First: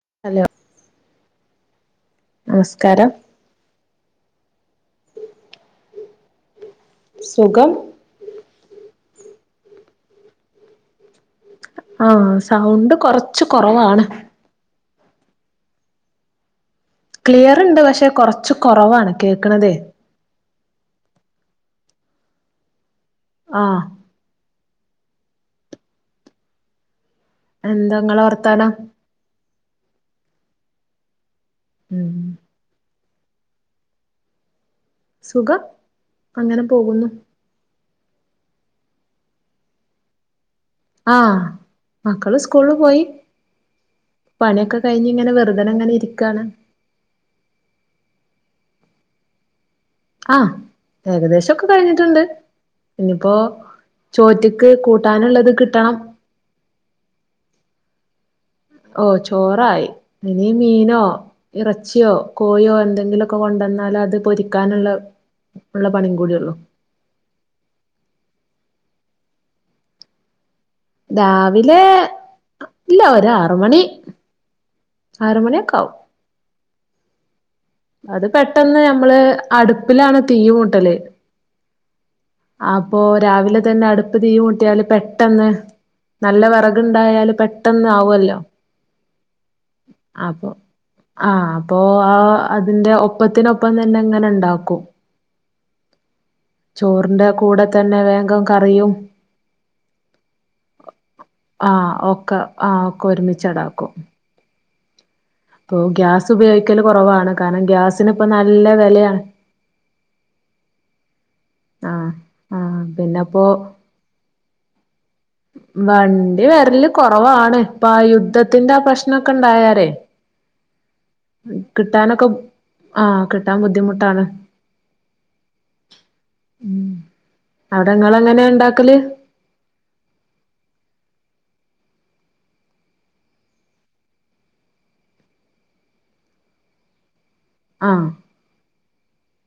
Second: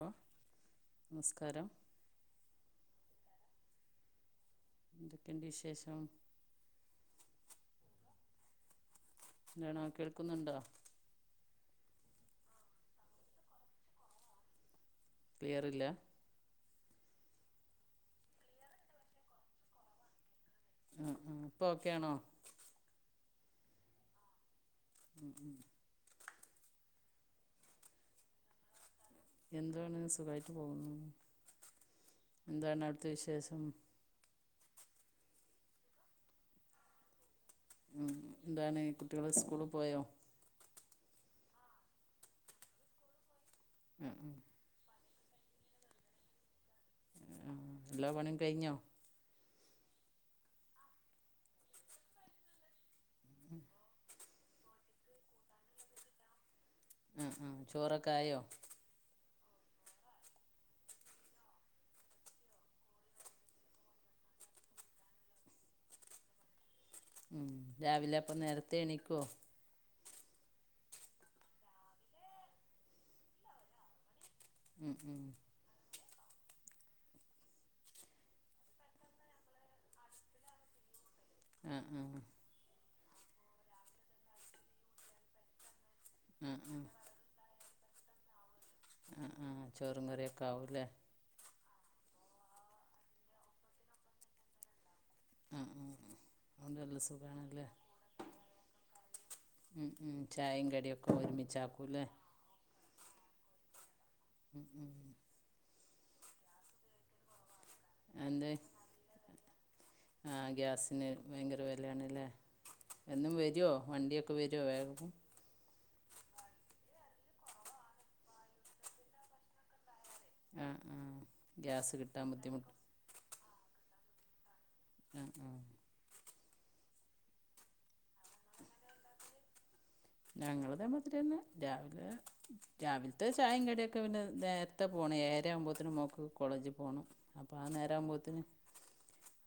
ഹ hello നമസ്കാരം നമസ്കാരം ഇതൊക്കെ എൻന്റെറെ വിശേഷം സുഖം എന്തണാ കേൾക്കുന്നുണ്ടോ ആഹ സൗണ്ട് കൊറച്ച് കൊറവാണ് ക്ലിയർല്ല ക്ലിയർ ഇണ്ട് പക്ഷെ കൊറച്ച് കുറവാണ് കേക്കണതേ ഉം ഉം ഇപ്പൊ ഒക്കെയാണോ? ആഹ് [inaudible] എന്താ നിങ്ങളെ വർത്താനം? എന്താണ് സുഖമായിട്ട് പോകുന്നു. ഉം എന്താണ് അ വിശേഷം? സുഖം അങ്ങനെ പോകുന്നു. ഉം എന്താണ് കുട്ടികള് സ്കൂള പോയോ? ആഹ് മക്കള് സ്കൂളിൽ പോയി. ആ, ആ, പണിയൊക്കെ കഴിഞ്ഞ് ഇങ്ങനെ വെറുതന അങ്ങനെ ഇരിക്കാണ്. എല്ല പണിയും കഴിഞ്ഞോ? ആഹ് ഏകദേശൊക്കെ കഴിഞ്ഞിട്ടുണ്ട് ഇന്നിയിപ്പോ ചോറ്റക്ക് കൂട്ടാനുള്ളത് കിട്ടണം. ഉം ഉം ചോറൊക്കെ ആയോ? ഓ ചോറായി ഇനി മീനോ ഇറച്ചിയോ കോയോ എന്തെങ്കിലുമൊക്കെ കൊണ്ടുവന്നാല അത് പൊരിക്കാനുള്ള ഉള്ള പണിയും കൂടിയുള്ളു. ഉം രാവിലെ അപ്പ നേരത്തെ എണിക്കോ? രാവിലെ ഇല്ല ഒരാറ് മണി ഉം, ഉം. ആറ് മണിയൊക്കെ ആവും. അത് പെട്ടെന്ന് ഞമ്മള് അടുപ്പിലാണ് തീ മൂട്ടല്. ആ ആ അപ്പൊ രാവിലെ തന്നെ അടുപ്പ് തീ മുട്ടിയാല് പെട്ടെന്ന് നല്ല ആ ആ വറകണ്ടായാലും പെ പെട്ടന്ന് ആവല്ലോ ആ ആ ചോറും കറിയൊക്കെ അപ്പൊ ആവും അല്ലേ ആഹ് അപ്പൊ ആ അതിന്റെ ഒപ്പത്തിനൊപ്പം തന്നെ എങ്ങനെ ഉണ്ടാക്കും ആ ആ ആ. അതുകൊണ്ടുള്ള ചോറിന്റെ കൂടെ സുഖമാണല്ലേ തന്നെ വേഗും കറിയും ഉം, ഉം. ചായയും കടിയൊക്കെ ആഹ് ഒരുമിച്ചാക്കൂല്ലേ ഒക്കെ ആ ക്കൊരുമിച്ച് അതാക്കും ഉം ഉം ഓ ഗ്യാസ് ഉപയോഗിക്കല് കുറവാണ് കാരണം ഗ്യാസിന് ഇപ്പ എന്ത് നല്ല വിലയാണ് ആ ഗ്യാസിന് ഭയങ്കര ആഹ് വിലയാണല്ലേ ആഹ് എന്നും പിന്നെപ്പോ വരുവോ വണ്ടിയൊക്കെ വരുമോ വേഗം വണ്ടി വരല് കുറവാണ് ഇപ്പ ആ യുദ്ധത്തിന്റെ ആ പ്രശ്നമൊക്കെ ഇണ്ടായാരേ ആഹ് ആ ഗ്യാസ് കിട്ടാൻ ബുദ്ധിമുട്ട് ആഹ് കിട്ടാൻ ബുദ്ധിമുട്ടാണ്. ഉം ഉം ഉം അവിടങ്ങൾ എങ്ങനാ ഉണ്ടാക്കല്? ഞങ്ങളിതെ മാതിരി തന്നെ രാവിലെ രാവിലത്തെ ചായേംകടിയൊക്കെ പിന്നെ നേരത്തെ പോണം ഏഴര ആവുമ്പോഴത്തേനും മോക്ക് കോളേജിൽ പോണം അപ്പോം ആ നേരം ആഹ് ആവുമ്പോഴത്തന്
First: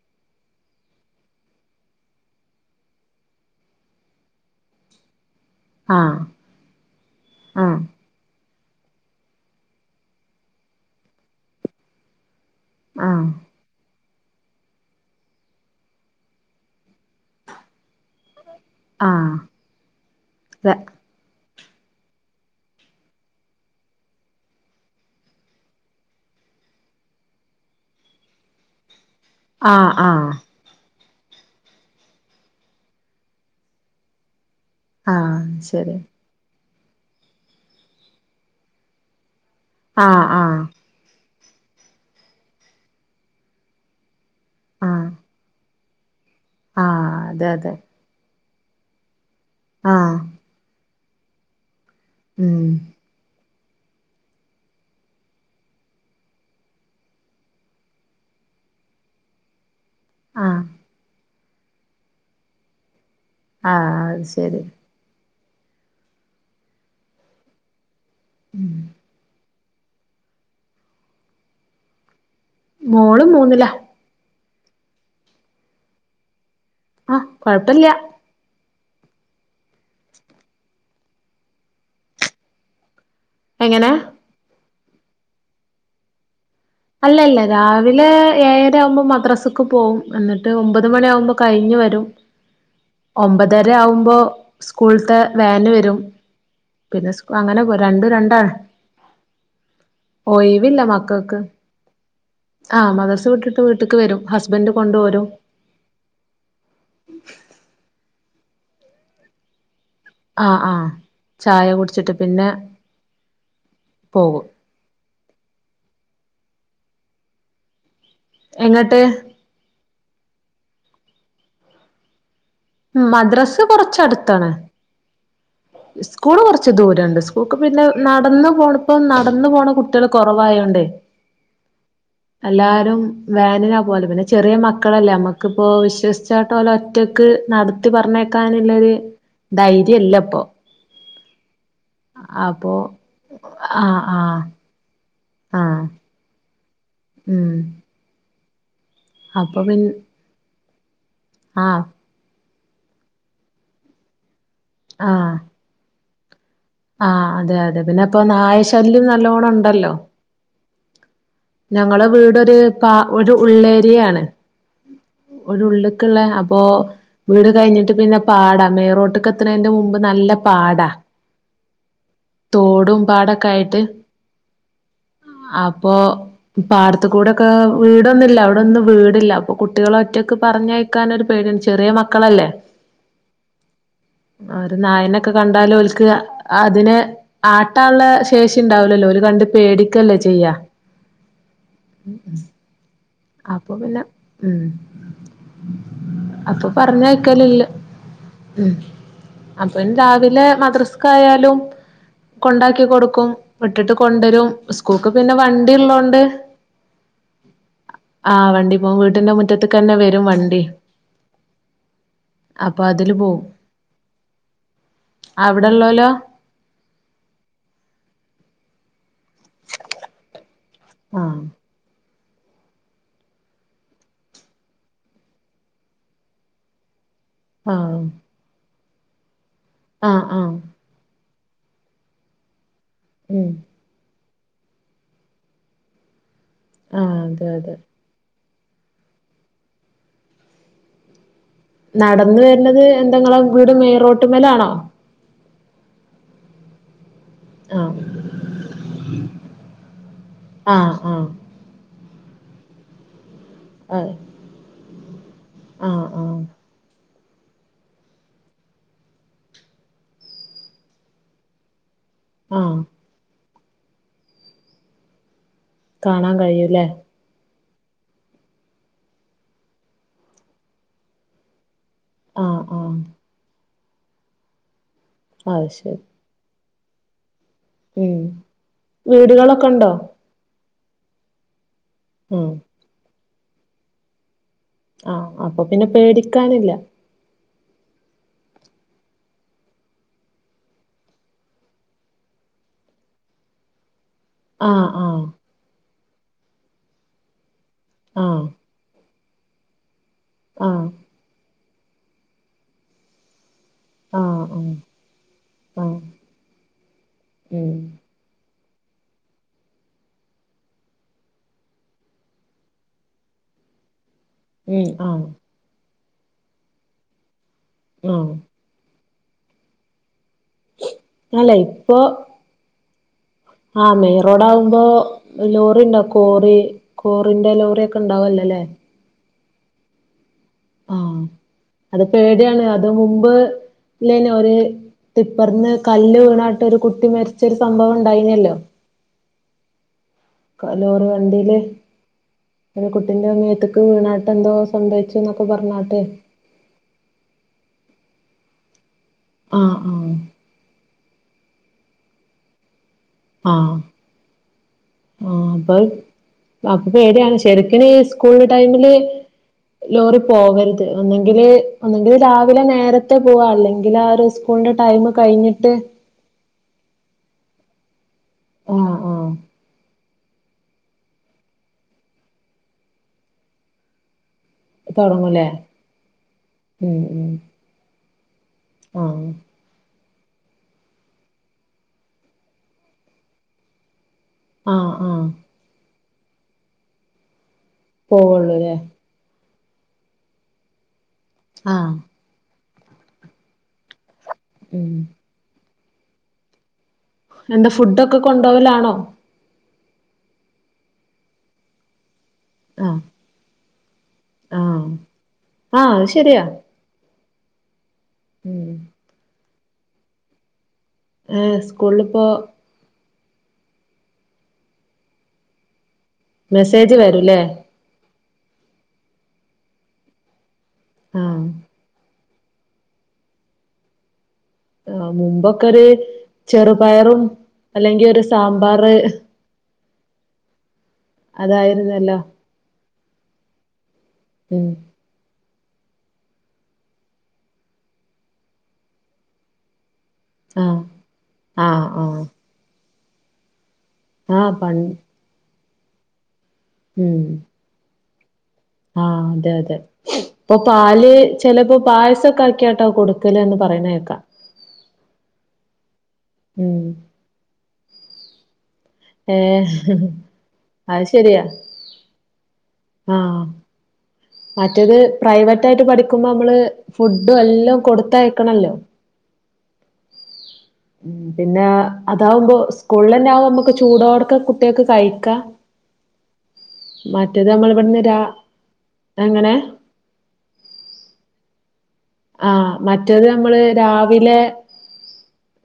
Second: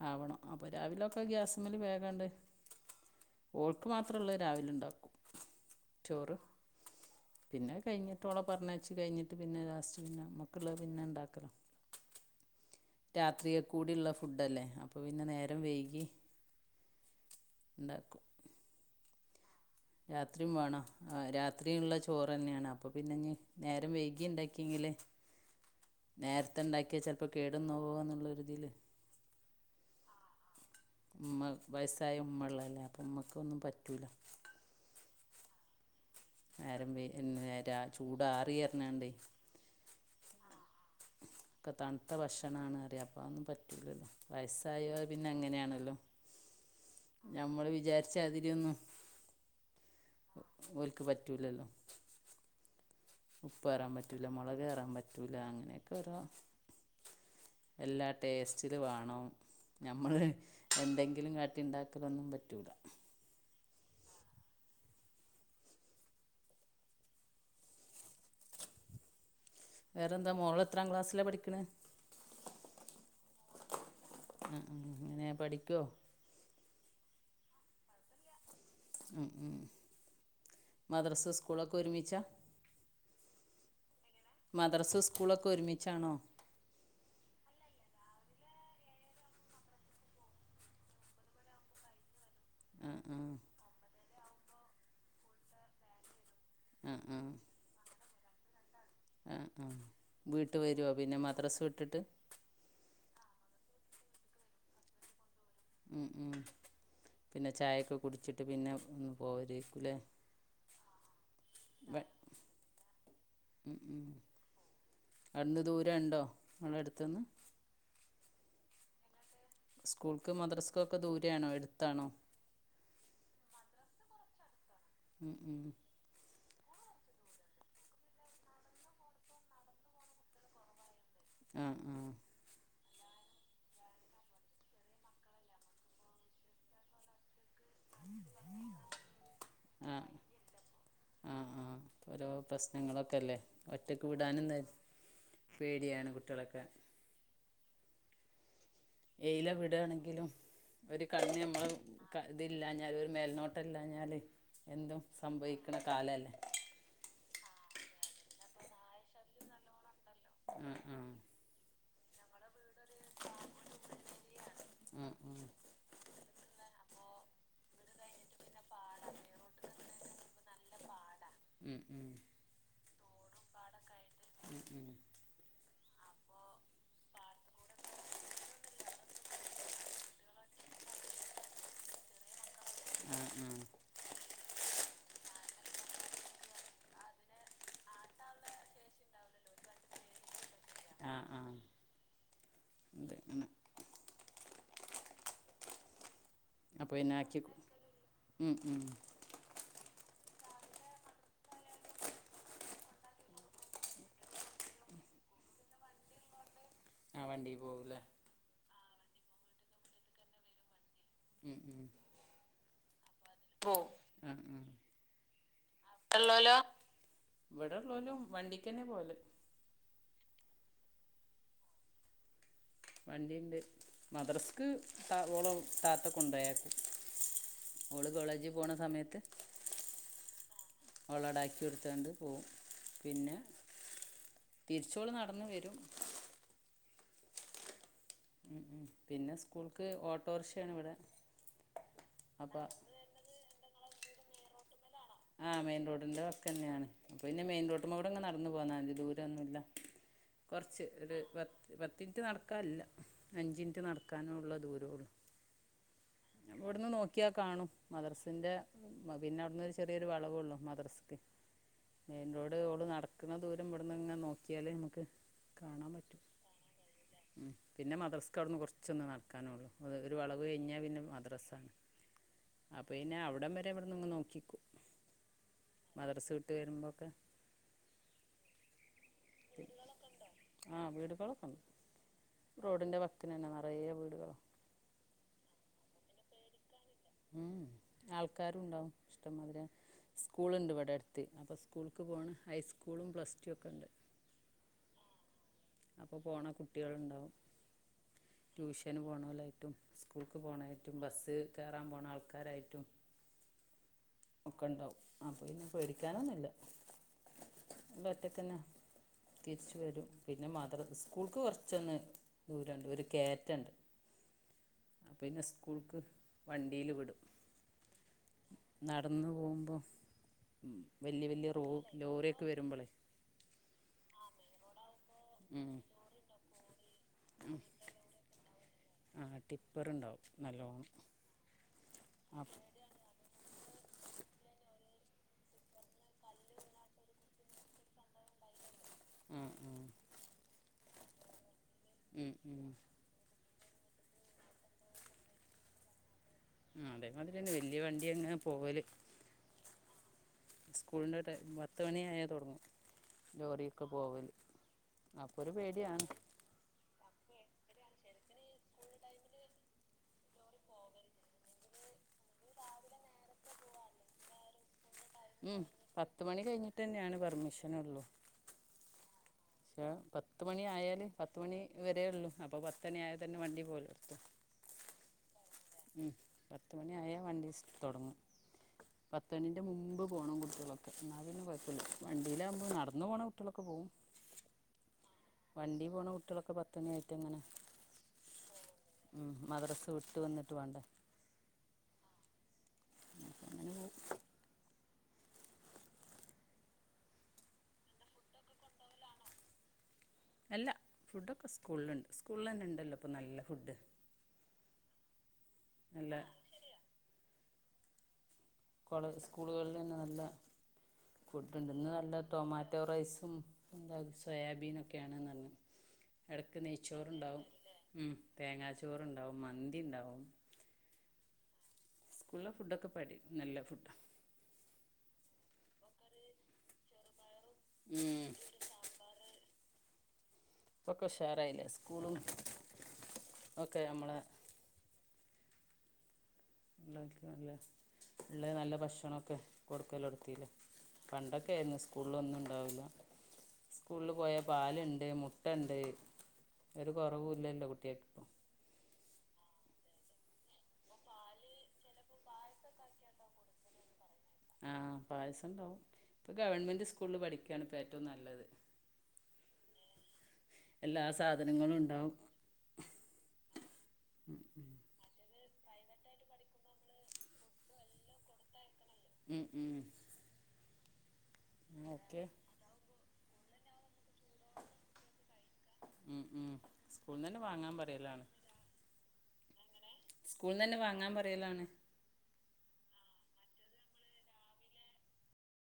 ആവണം അപ്പോൾ രാവിലൊക്കെ ഗ്യാസ്സ്മ്മല് വേഗാണ്ട് ഓൾക്ക് മാത്ര ഉള്ള രാവില ഇണ്ടാക്കും. ആഹ് ചോറ് പിന്നെ ആഹ് കഴിഞ്ഞിട്ടോള പറഞ്ഞയ് ച്ചി കഴിഞ്ഞിട്ട് പിന്നെ ലാസ്റ്റ് പിന്നെ മ്മക്കിള്ള പിന്നെ ഇണ്ടാക്കല ആഹ് രാത്രിയെ കൂടിള്ള ഫു ഫുഡല്ലെ അപ്പോ പിന്നെ നേരം വൈകി ഇണ്ടാക്കും ആഹ് രാത്രിയും ര വേണം ആ രാത് ത്രിയിള്ള ചോറന്നെയാണ് അപ്പോ പിന്നെഞ്ഞി നേരം വൈഗി ഇണ്ടാക്കിയെങ്കിലെ നേരത്തെ എണ്ടാക്കിയാ ചിലപ്പോ കേടുന്നവോ എന്നുള്ളോരിതില് ആഹ് ആ ഉമ്മ വയസ്സായ ഉമ്മുള്ളല്ലേ അപ്പ ഉമ്മക്കും ഒന്നും പറ്റൂല ആ ശരി ആരം വെയിൽ [unintelligible] ചൂടാറിയാർന്നെന്റെ ആ ആ ഒക്കെ തണുത്ത ഭക്ഷണാണ അറിയ അപ്പ ഒന്നും പറ്റൂലല്ല വയസ്സായോ ആഹ് പിന്നെ അങ്ങനെയാണല്ലോ ആഹ് അതെ ഞമ്മള് വിചാരിച്ചാതി യെന്നു ആ ഓൾക്ക് പറ്റൂലല്ലോ ഉം ഉപ്പ് കേറാൻ പറ്റുല്ല മുളക് കേറാൻ പറ്റൂല്ല അങ്ങനെയൊക്കെ ഒരോ എല്ലാ ടേസ്റ്റിലു വേണം ഞമ്മള് ആഹ് എന്തെങ്കിലും കാ [unintelligible] ഇണ്ടാക്കലൊന്നും പറ്റൂല ആ അത് ശരി ഉം വേറെ എന്താ മോളെത്രാ ക്ലാസ്സില പഠിക്കണെ മോളും മൂന്നില ആ ഉ എങ്ങനെ പഠിക്കോ ആ കൊഴപ്പില്ല്യാ ഉ ഉം മദ്രസ സ്കൂളൊക്കെ ഒരുമിച്ചാ എങ്ങനെ മദ്രസ സ്കൂളൊക്കെ ഒരുമിച്ചാണോ അല്ലല്ല രാവിലെ ഏഴര ആവുമ്പോ മദ്രാസക്ക് പോവും എന്നിട്ട് ഒമ്പത് മണി ആവുമ്പോ കഴിഞ്ഞു വരും ആ ആ ഒമ്പതര ആവുമ്പോ സ്കൂൾത്തെ വാന് വരും ആ പിന്നെ ആ സ്കു അങ്ങനെ വൊ രണ്ട് രണ്ട് ആ ആ ആ വീട്ട് വരുവോ പിന്നെ മക്കൾക്ക് മദ്രസ വി ആഹ് മദ്രസ വിട്ടിട്ട് വീട്ടക്ക് വരും ഹസ്ബൻഡ് കൊണ്ട് പോരും ഉ ഉ പിന്നെ ചായൊക്കെ കുടിച്ചിട് ട്ട് പിന്നെ ഫ്‌ പോരിഫിലേ ആ ആ ചായ കുടിച്ചിട്ട് പിന്നെ പോകും. നമ്മളെ അടുത്തു നിന്ന് എങ്ങട്ട്? സ്കൂൾക്ക് മദ്രസക്കൊക്കെ ദൂരയാണോ അടുത്താണോ? മദ്രസ് കൊറച്ചടുത്താണ്. മ് മ് ച്ച് ദൂരണ്ട് സ്കൂൾക്ക് പിന്നെ നടന്ന് പോണപ്പോ നടന്നു പോണ കുട്ടികള് കൊറവായോണ്ടേ ആ ആ എല്ലാരും വേനല പോലെ പിന്നെ ചെറിയ മക്കളല്ലേ നമ്മക്കിപ്പോ വിശ്വസിച്ചായിടലെ ഒറ്റക്ക് നട ട്ട് പറഞ്ഞേക്കാനുള്ളൊരു ആ ധൈര്യംല്ല ഇപ്പോ ആ ആ ഓരോ പ്രശ്നങ്ങളൊക്കെല്ലേ ആഹ് ഒറ്റക്ക് ആഹ് വിടാനും നേ ആഹ് പേടിയാണ് കുട്ടികളൊക്കെ ഉം എയിലെ അപ്പൊ പിൻ വിടണെങ്കിലും ഒരു കണ്ണ് നമ്മള് ആഹ് വ് ക ഇ ഇതില്ലാഞ്ഞാല് ഒരു മേൽനോട്ടം ഇല്ലാഞ്ഞാല് എന്തും സംഭവിക്കണ കാലല്ലേ. ആ അതെ അതെ പിന്നെ ഇപ്പോ നായ ശല്യം നല്ലോണം ഇണ്ടല്ലോ. ആ ആ ഞങ്ങള വീടൊര് ക ഒരു ഉള്ളേരിയയാണ്, ആ ആ ഒരു ഉള്ള്ക്ക്ള്ള അപ്പോ വീട് കഴിഞ്ഞിട്ട് പിന്ന പാടാ മേറോട്ട്ക്ക എത്തണെന്റെ മുമ്പ് നല്ല പാടാ. ഉം ഉം തോടും പാടൊക്കെ ആയിട്ട് ഉം ഉം അപ് പോ പാടത്ത്ക്കൂടൊക്കെ വീടൊന്നില്ല അവിടൊന്നും വീടില്ല, അപ്പ കുട്ടികള ഒറ്റക്ക് പറഞ്ഞയക്കാനൊരു പേടിയാണ്, ചെറിയ മക്കളല്ലേ, ആ ഒരു നായനൊക്കെ കണ്ടാലും ഓല്ക്ക് അതിനെ ആട്ടുള്ള ശേഷി ഇണ്ടാവലല്ലോ ഓല് കണ്ട് പേടിക്കല്ലേ ചെയ്യാ. ആ ആ ആ ഉണ്ട് അപ്പോ പിന്നെ മ് അപ്പോ അപ്പോൾ പിന്നെ ആക്കി പറഞ്ഞയക്കലില്ല ഉം മ് ഉം അപ്പ രാവിലെ മദ്രസ്ക് ആയാലും കൊണ്ടാക്കി കൊടുക്കും, വിട്ടിട്ട് കൊണ്ടരും, സ്കൂൾക്ക് പിന്നെ വണ്ടി ഇള്ളോണ്ട് ആ വണ്ടിയിൽ പോകൂല്ലേ [inaudible] ആ വണ്ടി [unintelligible] ടിന്റെ മുറ്റത്ത്ക്ക് തന്നെ വരും വണ്ടി. മ് അപ്പൊ അതില് പോവും അവിടെള്ളോലോ ഇവിടോള്ളോലും വണ്ടി ക്കന്നെ പോലെ ആ വണ്ടിണ്ട് മദ്രസ്ക്ക് താ ഓള താത്ത കൊണ്ടയക്കും. ഓള് കോളേജിൽ പോണ സമയത് ത് ആ ആ ളടാക്കി കൊടുത്തണ്ട് പോവും. പിന്നെ ഉം തിരിച്ചോള് നടന്ന് വരും ആ അതെ അതെ പിന്നെ സ്കൂൾക്ക് ഓട്ടോറിക്ഷയണിവിടെ നടന്ന വരുന്നത് എന്തെങ്കളും റോട്ട് മേലാണോ ആ മെയിൻറോഡിന്റെ വക്ക്ന്നെയാണ് പിന്നെ മെയിൻ ആഹ് റോഡിമെക്കൂടെ നടന്നിങ്ങ് പോന്നാൽ മതി ദൂരോന്നുല്ല കുറച്ച് ആഹ് ഒരു ആഹ് ണീറ്റ് നടക്കാല്ല അഞ്ചു മിനിറ്റ് അഹ് നടക്കാനോള്ള ദൂരേള്ളൂ ആഹ് ആഹ് ഇവിടുന്ന് നോ കാണും മദ്രസേന്റെ പിന്നെഅങ്ങ് റിയൊരു വളവുള്ളൂ മദ്രസത്തിന് മെയിൻറോഡ് ആഹ് ഓള് നടക്കുന്ന ദൂരം ഇവിടുന്നിങ്ങനെ നോക്കിയാലേ നമുക്ക് കാ കാണാൻ കഴിയൂല്ല പിന്നെ മദ്രസ് ക അവിന്ന് കുറച്ചൊന്ന് നടക്കാനെള്ളു ഒരു വളവ് കഴിഞ്ഞാൽ പിന്നെ മദ്രസ ആണ് ആഹ് ആഹ് അപ്പൊയിന്നെ അവിടെ ഇവിടെ നിന്നങ്ങ് നോക്കിക്കോ ആ ശരി വെരുമ്പൊഴ്ക്ക് മ് വീടുകളൊക്കെ ഉണ്ടോ? ആ വീട് കൊള ഉം റോഡിന്റെ വ ആ അപ്പൊ പിന്നെ പേടിക്കാനില്ല ആൾക്കാരുണ്ടാവും ഇഷ്ടംപോലെ സ്കൂളുണ്ട് ഇവിടെ അടുത്ത് അപ്പോ സ്കൂൾക്ക് പോണ് ഹൈസ്കൂളും പ്ലസ് ടു ഒക്കെ ഉണ്ട് ആ ആ അപ്പോ പോണ കുട്ടികളുണ്ടാവും ആഹ് ട്യൂഷന് പോണ വീട്ടും സ്കൂൾക്ക് ആഹ് പോകണായിട്ട് ബസ്സ് കയറാൻ പോണ ആൾക്കാരായിട്ടും ആഹ് ഒക്കെ ഇണ്ടാവും അപ്പൊ പിന്നെ ആഹ് ആഹ് പേടിക്കാനൊന്നുമില്ല ഉം വറ്റക്കണ് തിരിച്ച വരും പിന്നെ മദ്രാസ്കൂൾക്ക് കുറച്ചൊന്ന് ദൂരമുണ്ട് ഒരു കെയറ്റുണ്ട് ഉം ആഹ് പിന്നെ സ്കൂൾക്ക് വണ്ടിയില് വിടും ആഹ് നടന്നു പോകുമ്പോ വല്യ വല്യ റോ ലോറിയൊക്കെ വരുമ്പോളെ ആ മെറോടമ്പോ ഉം. ലോറി ഉണ്ടാ കോറി കോറിന്റെ ലോറി ഒക്കെ ഇണ്ടാവല്ലോല്ലേ ടിപ്പർ ഉണ്ടാവും ആ അത് അപ്പ് പേടിയാണ് അത് മുമ്പ് ഇല്ലന്നെ ഒരു ടിപ്പറന്ന് കല്ല് വീണാട്ട് ഒരു കുട്ടി മരിച്ചൊരു സംഭവം ഉണ്ടായിന്നല്ലോ ഉം ഉം ലോറ് വണ്ടിയില് ഉം. ഒരു കുട്ടിന്റെ മ്മെ ത് വീണാട്ടെ എന്തോ സംഭച്ചു എന്നൊക്കെ പറഞ്ഞാട്ടെ അതേമാതിരിതന്നെവല്യ വണ്ടി അങ്ങനെ പോവല് ആ ആ [unintelligible] പത്ത് മണിയ ആയാൽ തുടങ്ങ് ആഹ് ലോറിയൊക്കെ പോവല് അപ്പൊ ഒരു പേടിയാണ് അപ്പൊ പേടിയാണ് ശരിക്കന്ഈ സ്കൂള് ടൈമില് ലോറി പോകവരുത് ഒന്നെങ്കിൽ ഒന്നെങ്കിൽ രാവിലെ നേരത്തെ പോവാ അല്ലെങ്കിൽ ആ ഒരു സ്കൂളിന്റെ ടൈമ് ഉം കഴിഞ്ഞിട്ട് പത്ത് മണി കഴിഞ്ഞിട്ട് തന്നെയാണ് പെർമിഷൻഉള്ളൂ ആ ആ പക്ഷേ പത്ത് മണി ആയാല് പത്ത് മണി വര ഉള്ളു അപ്പൊ പത്ത് മണി ആയാൽ തന്നെ വണ്ടി പോലെഎടുത്തു തുടങ്ങുംല്ലേ മ് പത്ത് മണി ആായ വണ്ടി് തുടങ്ങും ആഹ് പത്തണിന്റെ മുമ്പ് പോണം കുട്ടികളൊക്കെ എന്നാ പിന്നെ കുഴപ്പമില്ല വണ്ടിയിലാവകുമ്പോ നടന്ന് പോണ കുട്ടികളൊക്കെ പോവും ആ വണ്ടി പോണ കുട്ടികളൊക്കെ പത്ത് മണിയായിട്ട് ഇങ്ങനെ പോവുള്ളൂല്ലേ മദ്രസവിട്ട് വന്നിട്ട് വേണ്ട ആ അപ്പം അങ്ങനെ പോകും ഉം എന്താ ഫുഡൊക്കെ കൊണ്ടുപോവലാണോ അല്ല ഫുഡൊക്കെ സ്കൂളിലുണ്ട് സ്കൂളിൽന്നെ ഉണ്ടല്ലോ ആഹ് ഇപ്പോ നല്ല ഫുഡ് ആ അത് നല്ല ശരിയാ ഉം കൊളസ് സ്കൂളുകളിൽ തന്നെ നല്ല ഫുഡ് ഏഹ് ഇന്ന് നല്ല സ്കൂളിലിപ്പോ ടൊമാറ്റോ റൈസ് ഇപ്പ എന്ത സോയാബീനൊക്കെയാണ്എന്ന് എടയ്ക്ക് മെസ്സേജ് നെയ്ച്ചോറ് വരൂല്ലേ ഉണ്ടാവും. തേങ്ങാച്ചോറുണ്ടാവും. മന്തി ഉണ്ടാവും. ആ. സ്കൂളിലെ ഫുഡൊക്കെ പടി നല്ല ഫുഡാ. ആ മുമ്പൊക്കെ ഒരു ചെറുപയറും അല്ലെങ്കി ഉം ഒരു സാമ്പാറ് ഇപ്പൊക്കെക്കെ ഉഷാറായില്ലേ സ്കൂളും അതായിരുന്നല്ലോ ഒക്കെ നമ്മളെ ഉം ഉം സ്‌കൂളില് നല്ല ഭക്ഷണൊക്കെ കൊടുക്കലൊടുങ്ങി. ആഹ് പണ്ടൊക്കെണ് ആഹ് ആഹ് സ്കൂളിലൊന്നും ഉണ്ടാവില്ല. സ്കൂളിൽ പോയാ ആഹ് പണ്ട് പാലുണ്ട്. മുട്ട ണ്ട്. [inaudible] ഒരു കുറവും ഇല്ല എൻ്റെ കുട്ടിയക്ക്. ആ അതെ അതെ ഇപ്പൊ പാല് ചിലപ്പോ പായസൊക്കെ ആക്കിയാട്ടാ കൊടുക്കല് എന്ന് പറയണേക്കാം. ആ പായസുണ്ടാവും. ഉം ഗവൺമെൻറ് സ്കൂളിൽ പഠിക്കണ് ഇപ്പോ ഏറ്റവും നല്ലത്. ഏ. എല്ലാ സാധനങ്ങളും ഉണ്ടാവും. ആഹ്. മറ്റേത് പ്രൈവറ്റ് ആയിട്ട് പഠിക്കുമ്പോ നമ്മള് ഫുഡും എല്ലാം കൊടുത്തയക്കണല്ലോ. ഉം. പിന്നെ ഓക്കെ അതാവുമ്പോ സ്കൂളിന്നെ ആവു നമുക്ക് ചൂടോടെ കുട്ടിയോൾക്ക് കഴിക്ക ഉം ഉം മറ്റേത് നമ്മൾ ഇവിടുന്ന് രാ എങ്ങനെ സ്കൂളിന്ന് തന്നെ വാങ്ങാൻ പറയലാണ്. ആ മറ്റത് നമ്മള് രാവിലെ